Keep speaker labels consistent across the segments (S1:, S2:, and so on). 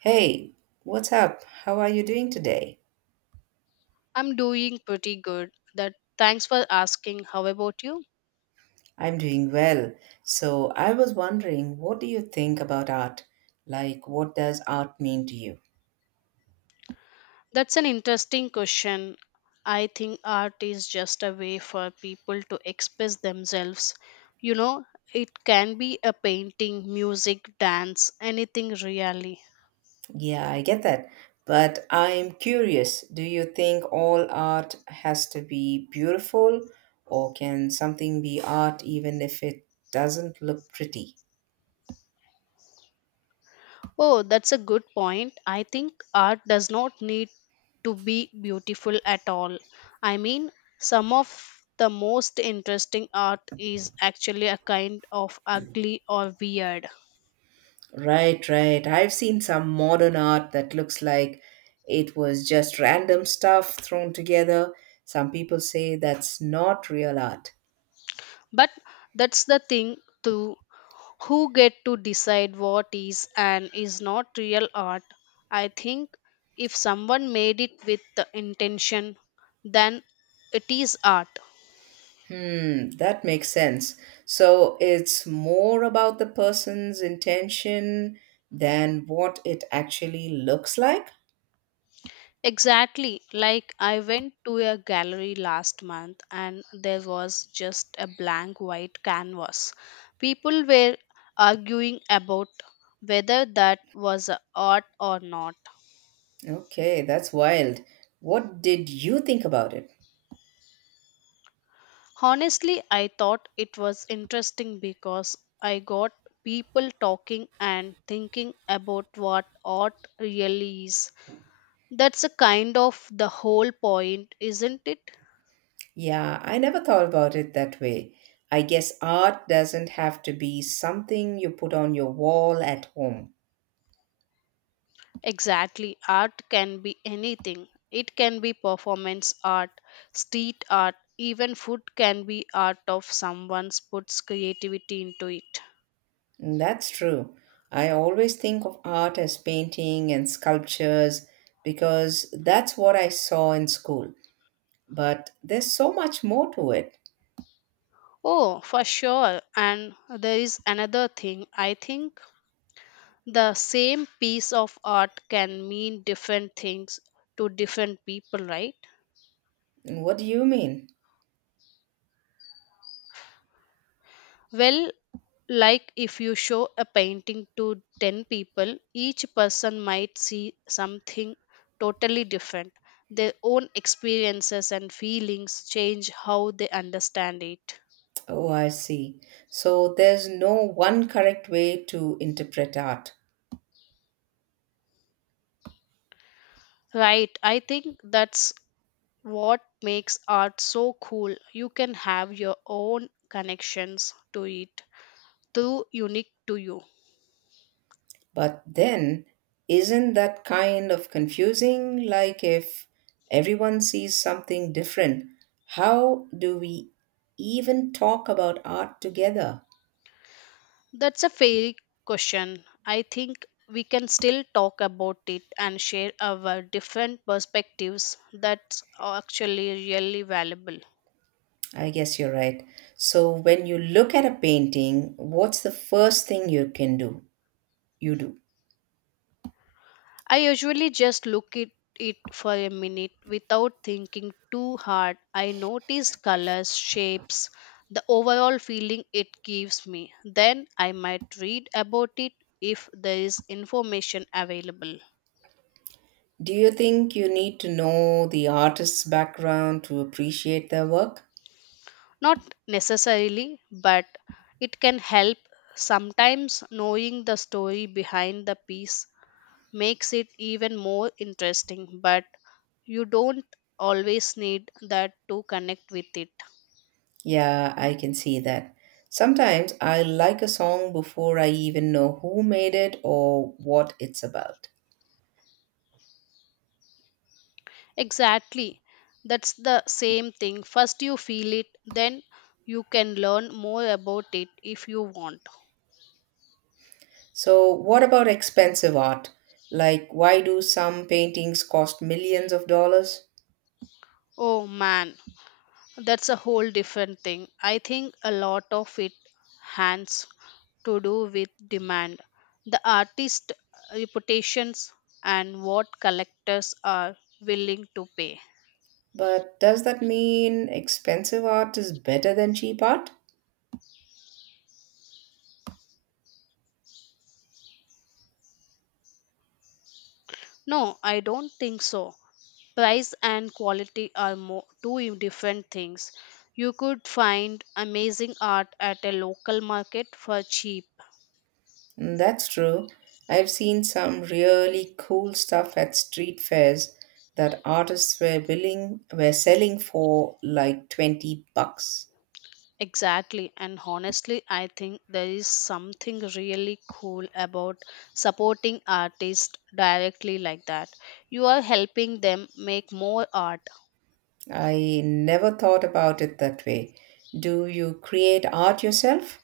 S1: Hey, what's up? How are you doing today?
S2: I'm doing pretty good. That thanks for asking. How about you?
S1: I'm doing well. So, I was wondering, what do you think about art? Like, what does art mean to you?
S2: That's an interesting question. I think art is just a way for people to express themselves. You know, it can be a painting, music, dance, anything really.
S1: Yeah, I get that. But I'm curious, do you think all art has to be beautiful, or can something be art even if it doesn't look pretty?
S2: Oh, that's a good point. I think art does not need to be beautiful at all. I mean, some of the most interesting art is actually a kind of ugly or weird.
S1: Right, right. I've seen some modern art that looks like it was just random stuff thrown together. Some people say that's not real art.
S2: But that's the thing too. Who get to decide what is and is not real art? I think if someone made it with the intention, then it is art.
S1: Hmm, that makes sense. So it's more about the person's intention than what it actually looks like?
S2: Exactly. Like I went to a gallery last month and there was just a blank white canvas. People were arguing about whether that was a art or not.
S1: Okay, that's wild. What did you think about it?
S2: Honestly, I thought it was interesting because I got people talking and thinking about what art really is. That's a kind of the whole point, isn't it?
S1: Yeah, I never thought about it that way. I guess art doesn't have to be something you put on your wall at home.
S2: Exactly. Art can be anything. It can be performance art, street art, even food can be art of someone's puts creativity into it.
S1: Mm, that's true. I always think of art as painting and sculptures because that's what I saw in school. But there's so much more to it.
S2: Oh, for sure. And there is another thing. I think the same piece of art can mean different things to different people, right?
S1: Mm, what do you mean?
S2: Well, like if you show a painting to 10 people, each person might see something totally different. Their own experiences and feelings change how they understand it.
S1: Oh, I see. So there's no one correct way to interpret art.
S2: Right, I think that's what makes art so cool. You can have your own connections to it, too, unique to you.
S1: But then, isn't that kind of confusing? Like, if everyone sees something different, how do we even talk about art together?
S2: That's a fair question. I think we can still talk about it and share our different perspectives. That's actually really valuable.
S1: I guess you're right. So, when you look at a painting, what's the first thing you can do? You do.
S2: I usually just look at it for a minute without thinking too hard. I notice colors, shapes, the overall feeling it gives me. Then I might read about it if there is information available.
S1: Do you think you need to know the artist's background to appreciate their work?
S2: Not necessarily, but it can help. Sometimes knowing the story behind the piece makes it even more interesting, but you don't always need that to connect with it.
S1: Yeah, I can see that. Sometimes I like a song before I even know who made it or what it's about.
S2: Exactly. That's the same thing. First you feel it, then you can learn more about it if you want.
S1: So, what about expensive art? Like, why do some paintings cost millions of dollars?
S2: Oh man, that's a whole different thing. I think a lot of it hands to do with demand, the artist reputations, and what collectors are willing to pay.
S1: But does that mean expensive art is better than cheap art?
S2: No, I don't think so. Price and quality are more, two different things. You could find amazing art at a local market for cheap.
S1: Mm, that's true. I've seen some really cool stuff at street fairs that artists were selling for like 20 bucks.
S2: Exactly, and honestly, I think there is something really cool about supporting artists directly like that. You are helping them make more art.
S1: I never thought about it that way. Do you create art yourself?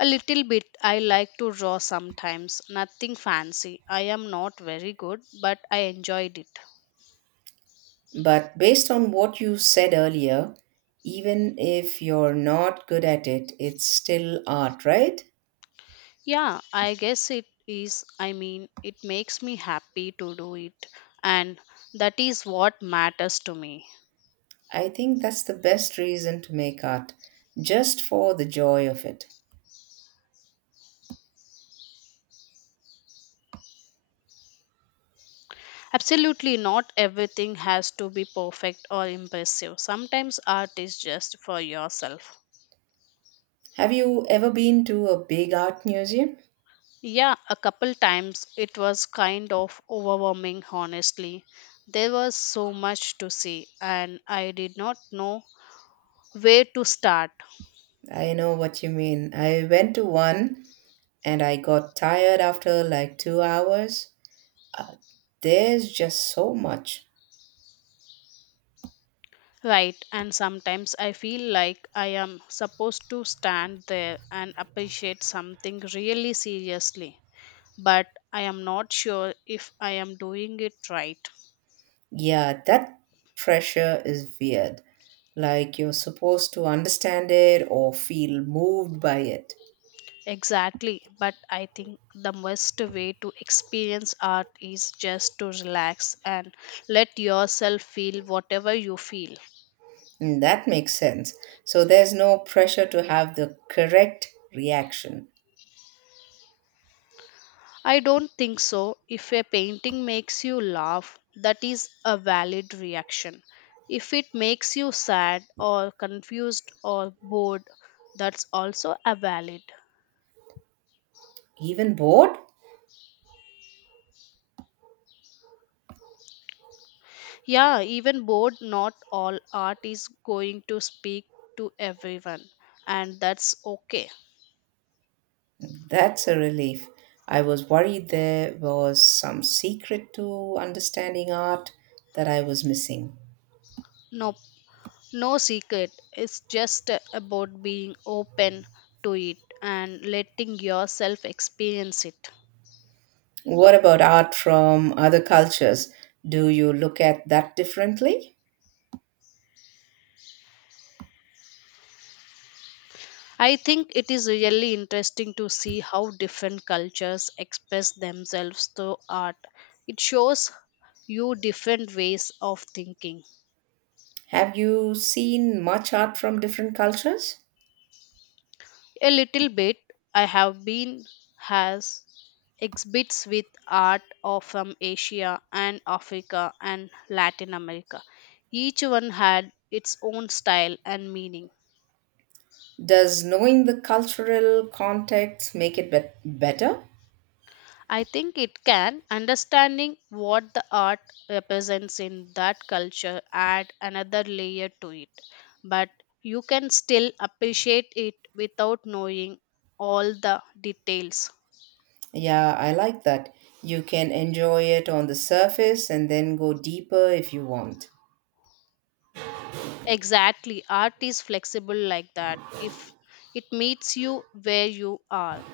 S2: A little bit, I like to draw sometimes, nothing fancy. I am not very good, but I enjoyed it.
S1: But based on what you said earlier, even if you're not good at it, it's still art, right?
S2: Yeah, I guess it is. I mean, it makes me happy to do it, and that is what matters to me.
S1: I think that's the best reason to make art, just for the joy of it.
S2: Absolutely, not everything has to be perfect or impressive. Sometimes art is just for yourself.
S1: Have you ever been to a big art museum?
S2: Yeah, a couple times it was kind of overwhelming, honestly. There was so much to see, and I did not know where to start.
S1: I know what you mean. I went to one and I got tired after like 2 hours. Uh, there's just so much.
S2: Right, and sometimes I feel like I am supposed to stand there and appreciate something really seriously, but I am not sure if I am doing it right.
S1: Yeah, that pressure is weird. Like you're supposed to understand it or feel moved by it.
S2: Exactly, but I think the best way to experience art is just to relax and let yourself feel whatever you feel.
S1: Mm, that makes sense. So there's no pressure to have the correct reaction.
S2: I don't think so. If a painting makes you laugh, that is a valid reaction. If it makes you sad or confused or bored, that's also a valid.
S1: Even bored?
S2: Yeah, even bored, not all art is going to speak to everyone, and that's okay.
S1: That's a relief. I was worried there was some secret to understanding art that I was missing.
S2: No, no secret. It's just about being open to it and letting yourself experience it.
S1: What about art from other cultures? Do you look at that differently?
S2: I think it is really interesting to see how different cultures express themselves through art. It shows you different ways of thinking.
S1: Have you seen much art from different cultures?
S2: A little bit, I have been has exhibits with art of from Asia and Africa and Latin America. Each one had its own style and meaning.
S1: Does knowing the cultural context make it bet better?
S2: I think it can. Understanding what the art represents in that culture add another layer to it. But you can still appreciate it without knowing all the details.
S1: Yeah, I like that. You can enjoy it on the surface and then go deeper if you want.
S2: Exactly. Art is flexible like that. If it meets you where you are.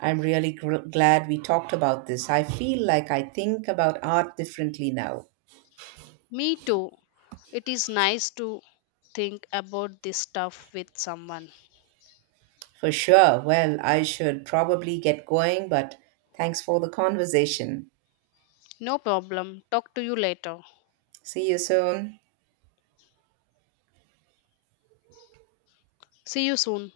S1: I'm really glad we talked about this. I feel like I think about art differently now.
S2: Me too. It is nice to think about this stuff with someone.
S1: For sure. Well, I should probably get going, but thanks for the conversation.
S2: No problem. Talk to you later.
S1: See you soon.
S2: See you soon.